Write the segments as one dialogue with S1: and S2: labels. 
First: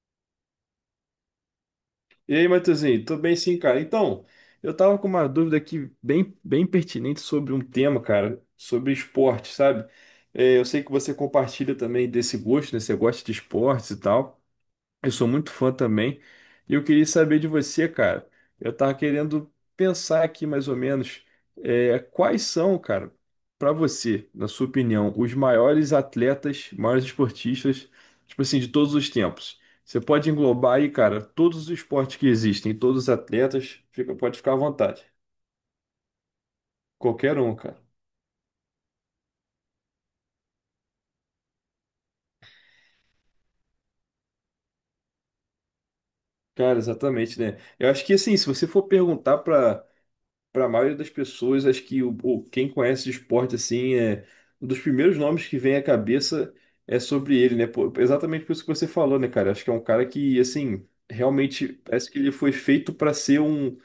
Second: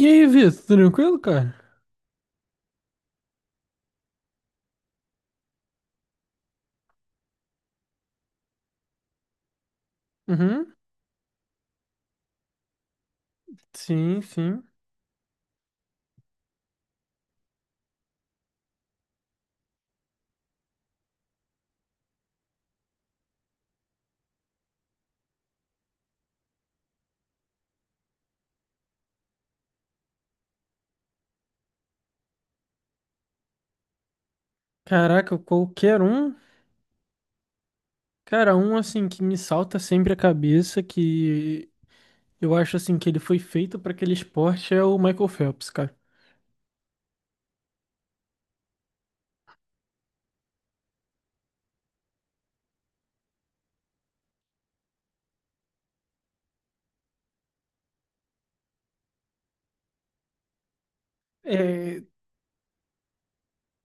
S1: E aí, Vitor, tranquilo, cara?
S2: E aí, Matheusinho, tô bem sim, cara. Então, eu tava com uma dúvida aqui bem, bem pertinente sobre um tema, cara, sobre esporte, sabe? É, eu
S1: Uhum,
S2: sei que você compartilha também desse gosto, né? Você gosta de esportes e
S1: sim,
S2: tal.
S1: sim.
S2: Eu sou muito fã também. E eu queria saber de você, cara. Eu tava querendo pensar aqui mais ou menos quais são, cara, pra você, na sua opinião, os maiores atletas, maiores esportistas, tipo assim, de todos os tempos. Você pode englobar aí, cara, todos os esportes que existem, todos os atletas, pode ficar à vontade.
S1: Caraca, qualquer um.
S2: Qualquer um, cara.
S1: Cara, um assim que me salta sempre a cabeça, que eu acho assim que ele foi feito pra aquele esporte é o Michael Phelps, cara.
S2: Cara, exatamente, né? Eu acho que assim, se você for perguntar para a maioria das pessoas, acho que quem conhece de esporte assim é um dos primeiros nomes que vem à cabeça é sobre ele, né? Pô, exatamente por isso que você falou, né, cara? Acho que é um cara que assim realmente
S1: É,
S2: parece que ele foi feito para ser um,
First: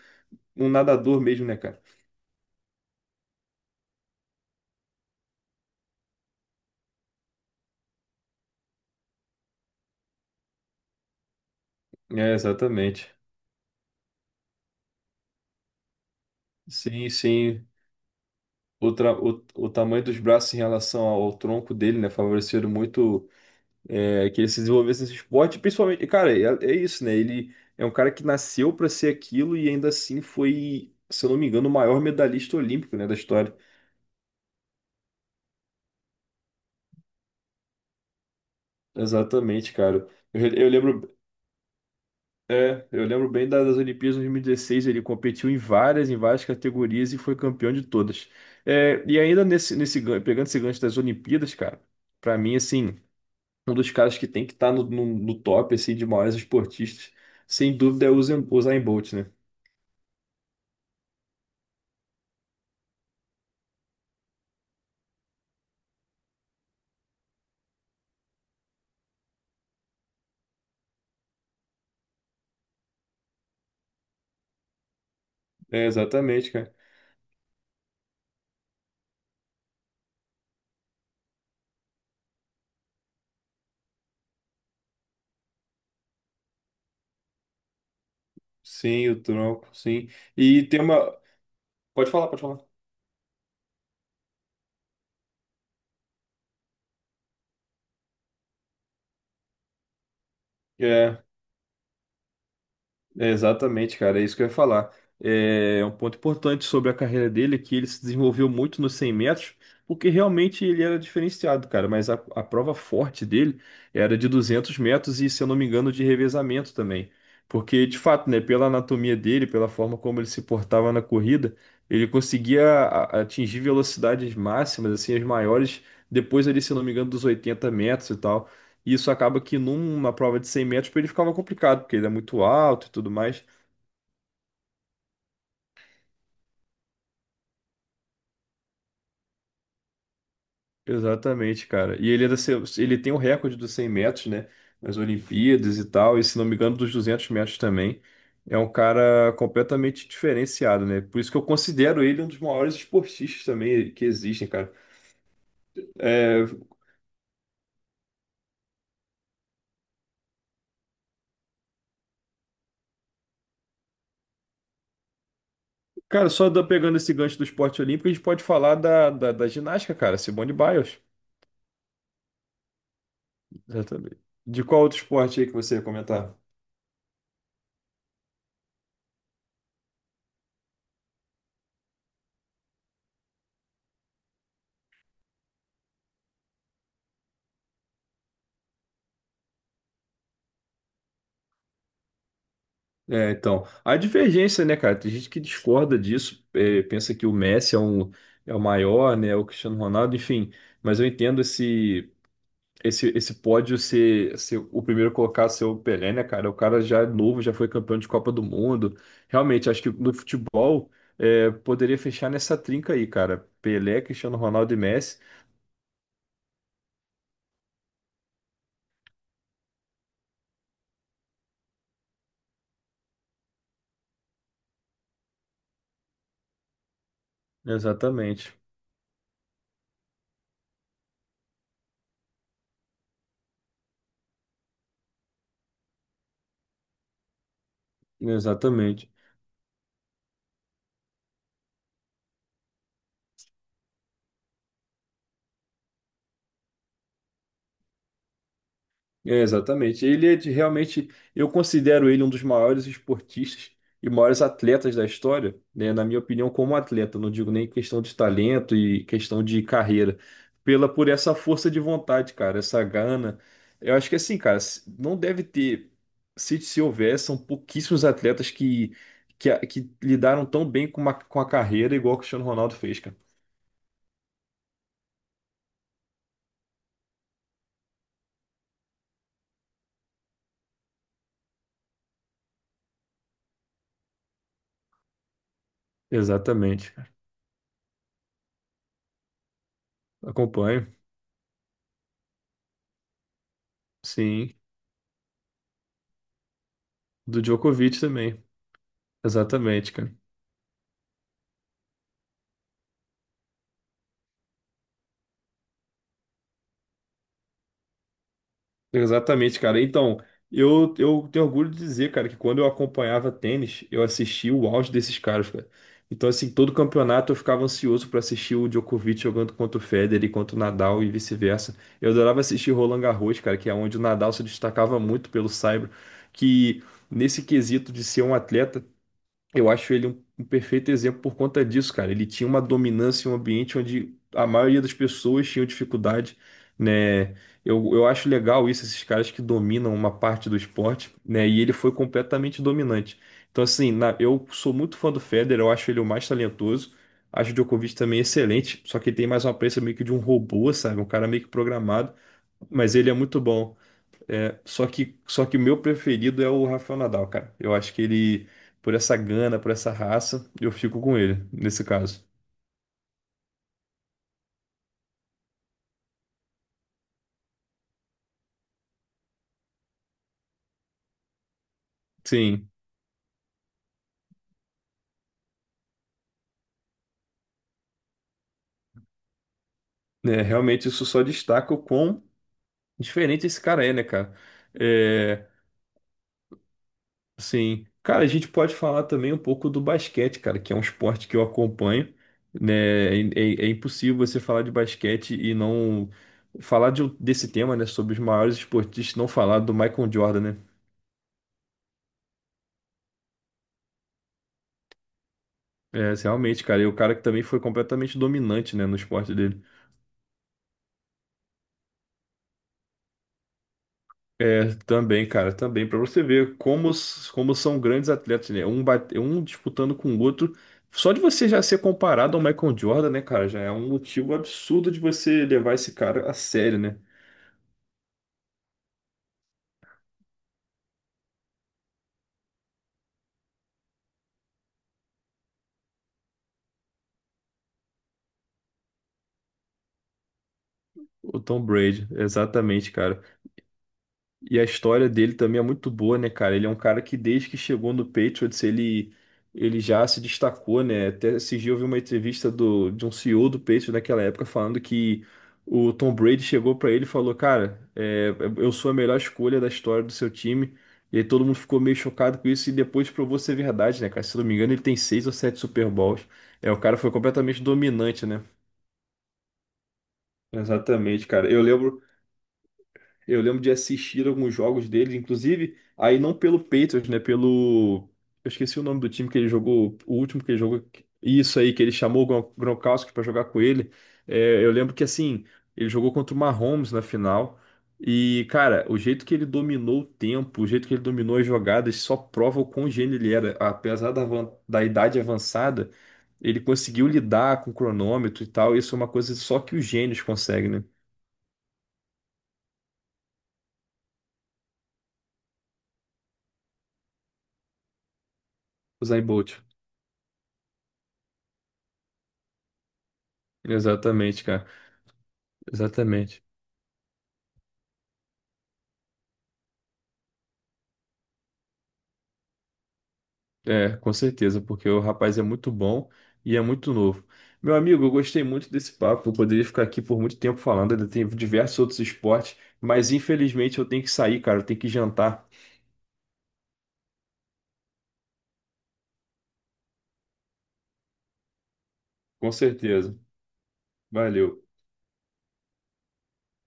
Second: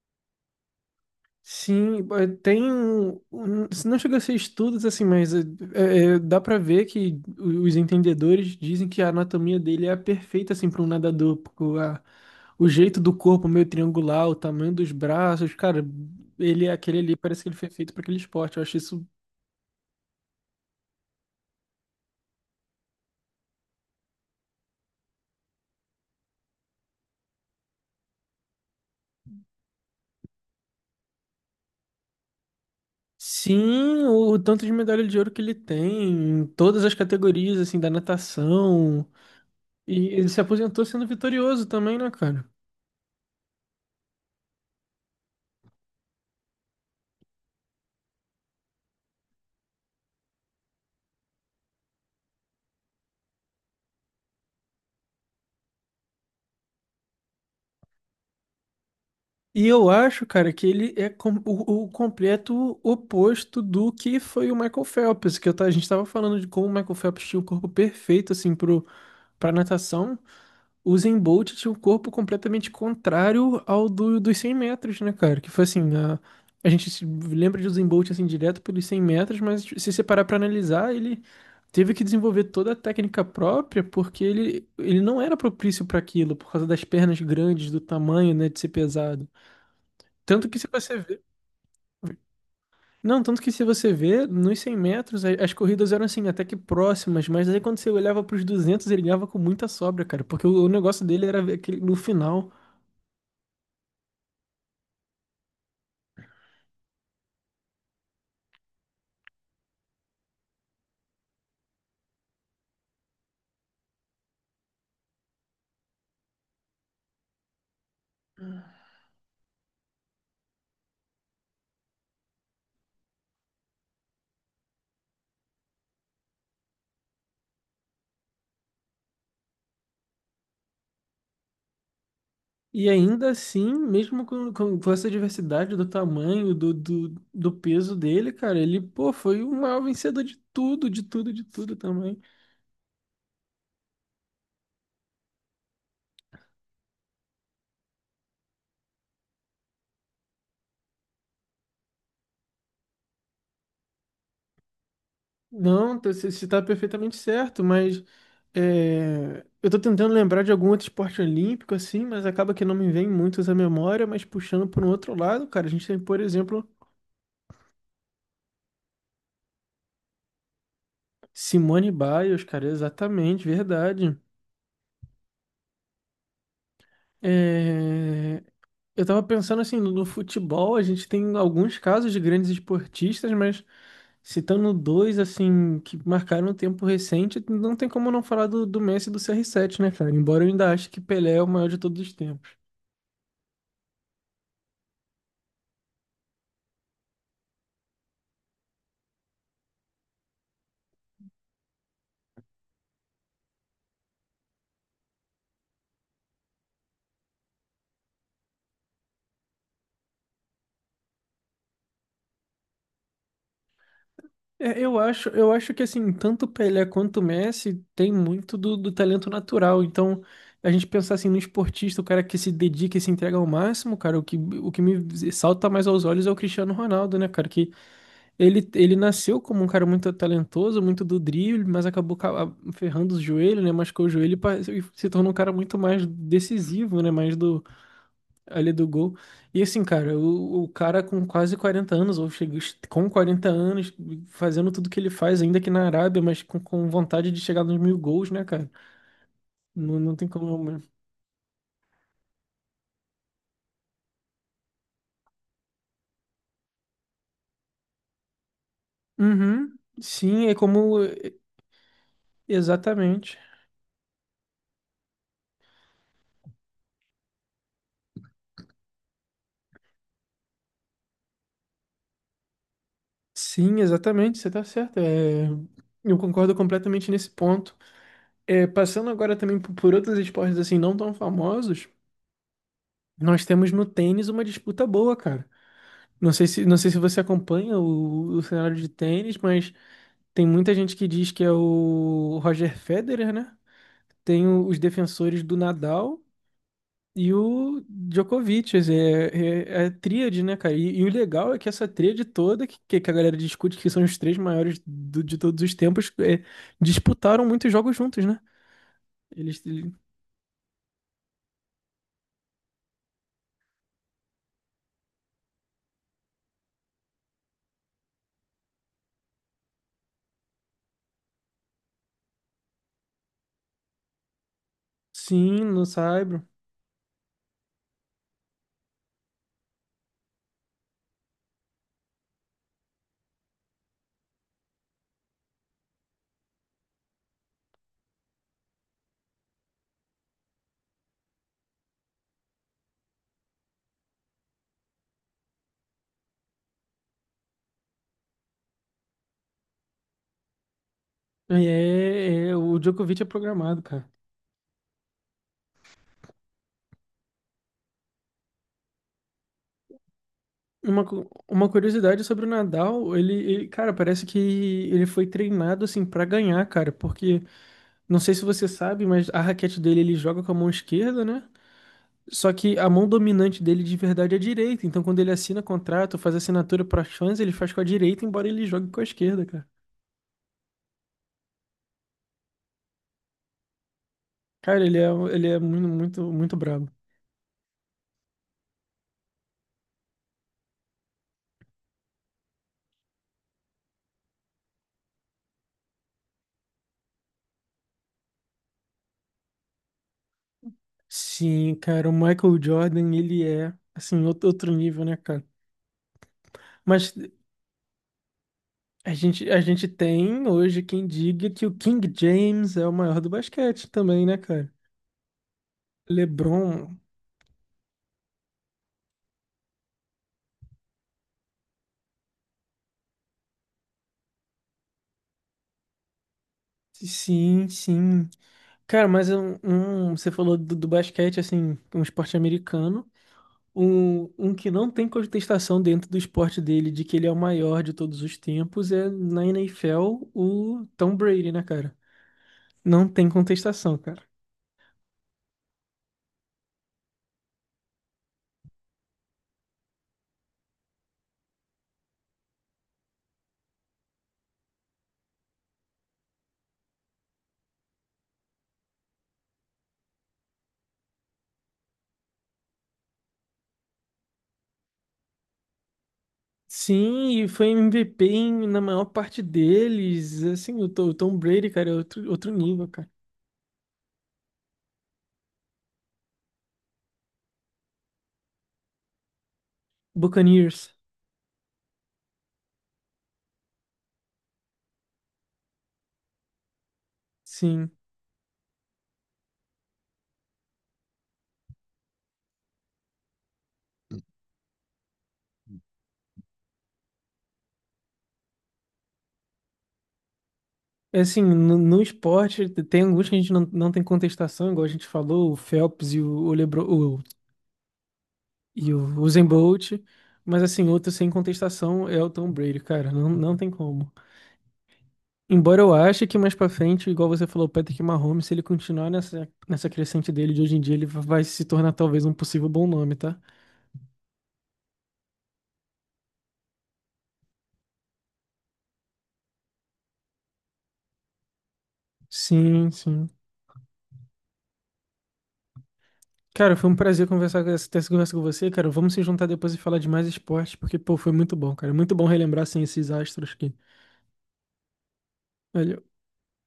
S2: um nadador mesmo, né, cara?
S1: sim, tem. Não chega a ser estudos assim, mas dá pra ver que os entendedores dizem que a anatomia dele é a perfeita assim para um nadador, porque
S2: É,
S1: o jeito do
S2: exatamente.
S1: corpo meio triangular, o tamanho dos braços, cara, ele é aquele
S2: Sim,
S1: ali, parece que ele
S2: sim.
S1: foi feito para aquele esporte. Eu acho
S2: O,
S1: isso.
S2: tra- o, o tamanho dos braços em relação ao tronco dele, né, favoreceram muito. Que ele se desenvolvesse nesse esporte, principalmente, cara, é isso, né? Ele é um cara que nasceu para ser aquilo e ainda assim foi, se eu não me engano, o maior medalhista olímpico, né, da história.
S1: Sim, o tanto de medalha de ouro que ele tem, em todas as categorias assim da natação.
S2: Exatamente, cara.
S1: E ele se
S2: Eu, re- eu
S1: aposentou sendo
S2: lembro,
S1: vitorioso também, né, cara?
S2: é, Eu lembro bem das Olimpíadas de 2016, ele competiu em várias categorias e foi campeão de todas. É, e ainda pegando esse gancho das Olimpíadas, cara, pra mim, assim, um dos caras que tem que estar no top, assim, de maiores esportistas, sem dúvida é o Usain Bolt, né?
S1: E eu acho, cara, que ele é o completo oposto do que foi o Michael Phelps, que a gente tava falando de como o Michael Phelps tinha um corpo perfeito, assim, pra natação. O Usain Bolt tinha um corpo completamente contrário ao dos 100 metros, né, cara? Que foi assim,
S2: É, exatamente,
S1: a
S2: cara.
S1: gente se lembra de Usain Bolt, assim, direto pelos 100 metros, mas se você parar pra analisar, ele teve que desenvolver toda a técnica própria, porque ele não era propício para aquilo, por causa das pernas grandes, do tamanho, né, de ser
S2: Sim, o
S1: pesado.
S2: tronco, sim.
S1: Tanto que
S2: E
S1: se
S2: tem
S1: você
S2: uma.
S1: vê.
S2: Pode falar, pode falar.
S1: Não, tanto que se você vê, nos 100 metros, as corridas eram assim, até que próximas, mas aí quando você olhava pros 200 ele ganhava com muita sobra, cara, porque o negócio
S2: É,
S1: dele era ver aquele, no final.
S2: é exatamente, cara, é isso que eu ia falar. É um ponto importante sobre a carreira dele é que ele se desenvolveu muito nos 100 metros, porque realmente ele era diferenciado, cara. Mas a prova forte dele era de 200 metros e, se eu não me engano, de revezamento também. Porque, de fato, né, pela anatomia dele, pela forma como ele se portava na corrida, ele conseguia atingir velocidades máximas, assim, as maiores, depois ali, se eu não me engano, dos 80 metros e tal. E isso acaba que numa prova de 100 metros pra ele ficava complicado, porque ele é muito alto
S1: E
S2: e tudo
S1: ainda
S2: mais.
S1: assim, mesmo com essa diversidade do tamanho, do peso dele, cara, ele, pô, foi o maior vencedor de tudo, de tudo, de
S2: Exatamente,
S1: tudo
S2: cara. E
S1: também.
S2: ele, é da seu- ele tem o recorde dos 100 metros, né? Nas Olimpíadas e tal, e se não me engano, dos 200 metros também. É um cara completamente diferenciado, né? Por isso que eu considero ele um dos maiores esportistas também que existem, cara.
S1: Não, você
S2: É,
S1: está perfeitamente certo, mas é, eu tô tentando lembrar de algum outro esporte olímpico, assim, mas acaba que não me vem muitos à memória, mas puxando por um outro lado, cara, a gente tem, por
S2: cara, só
S1: exemplo,
S2: pegando esse gancho do esporte olímpico, a gente pode falar da ginástica, cara. Simone Biles.
S1: Simone Biles, cara, exatamente,
S2: Exatamente.
S1: verdade.
S2: De qual outro esporte aí que você ia comentar?
S1: É, eu tava pensando assim, no futebol a gente tem alguns casos de grandes esportistas, mas citando dois, assim, que marcaram um tempo recente, não tem como não falar do Messi e do CR7, né, cara? Embora eu ainda ache que Pelé é o maior de todos os tempos.
S2: É, então, a divergência, né, cara? Tem gente que discorda disso, pensa que o Messi é o maior, né? O Cristiano Ronaldo, enfim. Mas eu entendo esse esse pódio ser o primeiro colocado ser o Pelé, né, cara? O cara já é novo, já foi campeão de Copa do Mundo. Realmente, acho que no futebol poderia fechar nessa trinca aí, cara. Pelé, Cristiano Ronaldo e
S1: É,
S2: Messi.
S1: eu acho que assim, tanto o Pelé quanto o Messi tem muito do talento natural. Então, a gente pensar assim no esportista, o cara que se dedica e se entrega ao máximo, cara, o que me salta mais aos olhos é o Cristiano Ronaldo, né, cara? Que
S2: Exatamente.
S1: ele nasceu como um cara muito talentoso, muito do drible, mas acabou ferrando os joelhos, né? Machucou o joelho e e se tornou um cara muito mais decisivo, né? Mais do, ali do
S2: Exatamente.
S1: gol. E assim, cara, o cara com quase 40 anos, ou chega com 40 anos, fazendo tudo que ele faz, ainda aqui na Arábia, mas com vontade de chegar nos 1.000 gols, né, cara?
S2: É,
S1: Não,
S2: exatamente.
S1: não tem
S2: Ele é de-
S1: como.
S2: realmente, eu considero ele um dos maiores esportistas e maiores atletas da história, né? Na minha opinião, como atleta, não digo nem questão de talento e questão de
S1: Uhum.
S2: carreira,
S1: Sim, é
S2: pela
S1: como.
S2: por essa força de vontade, cara, essa
S1: Exatamente.
S2: gana. Eu acho que assim, cara, não deve ter, se houver, são pouquíssimos atletas que lidaram tão bem com a carreira igual o Cristiano Ronaldo fez, cara.
S1: Sim, exatamente, você tá certo. É, eu concordo completamente nesse ponto. É, passando agora também por outros esportes assim não tão famosos, nós temos no tênis uma disputa boa, cara. Não sei
S2: Exatamente,
S1: se
S2: cara.
S1: você acompanha o cenário de tênis, mas tem muita
S2: Acompanho,
S1: gente que diz que é o Roger Federer, né? Tem
S2: sim.
S1: os defensores do Nadal e
S2: Do
S1: o
S2: Djokovic também.
S1: Djokovic. Quer dizer, é
S2: Exatamente, cara.
S1: tríade, né, cara? E o legal é que essa tríade toda, que a galera discute que são os três maiores de todos os tempos, é, disputaram muitos jogos juntos, né?
S2: Exatamente,
S1: Eles,
S2: cara.
S1: ele-
S2: Então, eu tenho orgulho de dizer, cara, que quando eu acompanhava tênis, eu assistia o auge desses caras, cara. Então, assim, todo campeonato eu ficava ansioso pra assistir o Djokovic jogando contra o Federer, e contra o Nadal e vice-versa. Eu adorava assistir Roland Garros, cara, que é onde o Nadal se destacava muito pelo
S1: sim, no
S2: saibro,
S1: Saibro.
S2: que nesse quesito de ser um atleta, eu acho ele um perfeito exemplo por conta disso, cara. Ele tinha uma dominância em um ambiente onde a maioria das pessoas tinham dificuldade, né? Eu acho legal isso, esses caras que dominam uma parte do esporte, né? E ele foi completamente dominante. Então, assim, eu sou muito fã do Federer, eu acho ele o mais talentoso. Acho o Djokovic também é excelente, só que ele tem mais uma aparência meio que de um robô, sabe? Um cara meio que programado,
S1: É, o
S2: mas ele é
S1: Djokovic é
S2: muito bom.
S1: programado, cara.
S2: Só que o meu preferido é o Rafael Nadal, cara. Eu acho que ele, por essa gana, por essa raça, eu fico
S1: Uma,
S2: com
S1: cu-
S2: ele,
S1: uma
S2: nesse
S1: curiosidade
S2: caso.
S1: sobre o Nadal, ele, cara, parece que ele foi treinado assim pra ganhar, cara, porque não sei se você sabe, mas a raquete dele ele joga com a mão esquerda, né? Só
S2: Sim,
S1: que a mão dominante dele de verdade é a direita. Então quando ele assina contrato, faz assinatura para fãs, ele faz com a direita, embora ele jogue com a esquerda, cara.
S2: né, realmente isso só destaca o quão diferente esse cara é, né, cara?
S1: Cara,
S2: É,
S1: ele é muito, muito, muito brabo.
S2: assim, cara, a gente pode falar também um pouco do basquete, cara, que é um esporte que eu acompanho, né? É impossível você falar de basquete e não falar desse tema, né, sobre os maiores esportistas, não falar do Michael Jordan, né?
S1: Sim, cara, o Michael Jordan, ele é, assim, outro nível, né, cara?
S2: É, realmente, cara. E o
S1: Mas
S2: cara que também foi completamente dominante, né, no esporte
S1: a
S2: dele.
S1: gente tem hoje quem diga que o King James é o maior do basquete também, né, cara?
S2: É, também, cara, também. Pra você ver como,
S1: LeBron,
S2: s- como são grandes atletas, né? Um, bate, um disputando com o outro. Só de você já ser comparado ao Michael Jordan, né, cara? Já é um motivo absurdo de você levar esse cara a sério, né?
S1: sim, sim. Cara, mas você falou do basquete, assim, um esporte americano. Um que não tem contestação dentro do esporte dele, de que ele é o maior de todos os tempos, é na NFL o Tom
S2: O
S1: Brady, né,
S2: Tom
S1: cara?
S2: Brady, exatamente,
S1: Não
S2: cara.
S1: tem contestação, cara.
S2: E a história dele também é muito boa, né, cara? Ele é um cara que desde que chegou no Patriots, ele já se destacou, né? Até esse dia eu vi uma entrevista de um CEO do Patriots naquela época falando que o Tom Brady chegou pra ele e falou, cara, eu sou a melhor escolha da história do seu time. E aí todo mundo ficou meio chocado com isso e depois provou ser verdade, né, cara? Se eu não me engano, ele tem seis ou sete Super Bowls. É, o cara foi
S1: Sim, e
S2: completamente
S1: foi MVP
S2: dominante, né?
S1: na maior parte deles. Assim, o
S2: Exatamente,
S1: Tom
S2: cara. Eu
S1: Brady, cara, é
S2: lembro
S1: outro nível, cara.
S2: Eu lembro de assistir alguns jogos dele, inclusive, aí não pelo Patriots, né? Pelo. Eu esqueci o nome do time que ele jogou, o último que ele jogou.
S1: Buccaneers,
S2: Isso aí, que ele chamou o Gronkowski pra jogar com ele. É, eu lembro que, assim, ele jogou contra o Mahomes na final.
S1: sim.
S2: E, cara, o jeito que ele dominou o tempo, o jeito que ele dominou as jogadas, só prova o quão gênio ele era. Apesar da idade avançada, ele conseguiu lidar com o cronômetro e tal. Isso é uma coisa só que os gênios conseguem, né?
S1: É, assim, no esporte, tem alguns que a gente não tem contestação, igual a gente falou, o Phelps e LeBron, e o
S2: Usain
S1: Usain
S2: Bolt.
S1: Bolt, mas assim, outro sem contestação é o Tom Brady, cara, não tem como.
S2: Exatamente, cara.
S1: Embora eu ache que
S2: Exatamente.
S1: mais pra frente, igual você falou, o Patrick Mahomes, se ele continuar nessa crescente dele de hoje em dia, ele vai se tornar talvez um possível bom nome, tá?
S2: É, com certeza, porque o rapaz é muito bom e é muito novo. Meu amigo, eu gostei muito desse papo. Eu poderia ficar aqui por muito tempo falando, ainda tem diversos outros esportes,
S1: Sim,
S2: mas
S1: sim.
S2: infelizmente eu tenho que sair, cara. Eu tenho que jantar.
S1: Cara, foi um prazer conversar com essa ter essa conversa com você, cara. Vamos se juntar depois e falar de mais esporte, porque, pô, foi muito bom, cara. Muito bom
S2: Com
S1: relembrar, assim, esses
S2: certeza.
S1: astros aqui.
S2: Valeu.
S1: Valeu.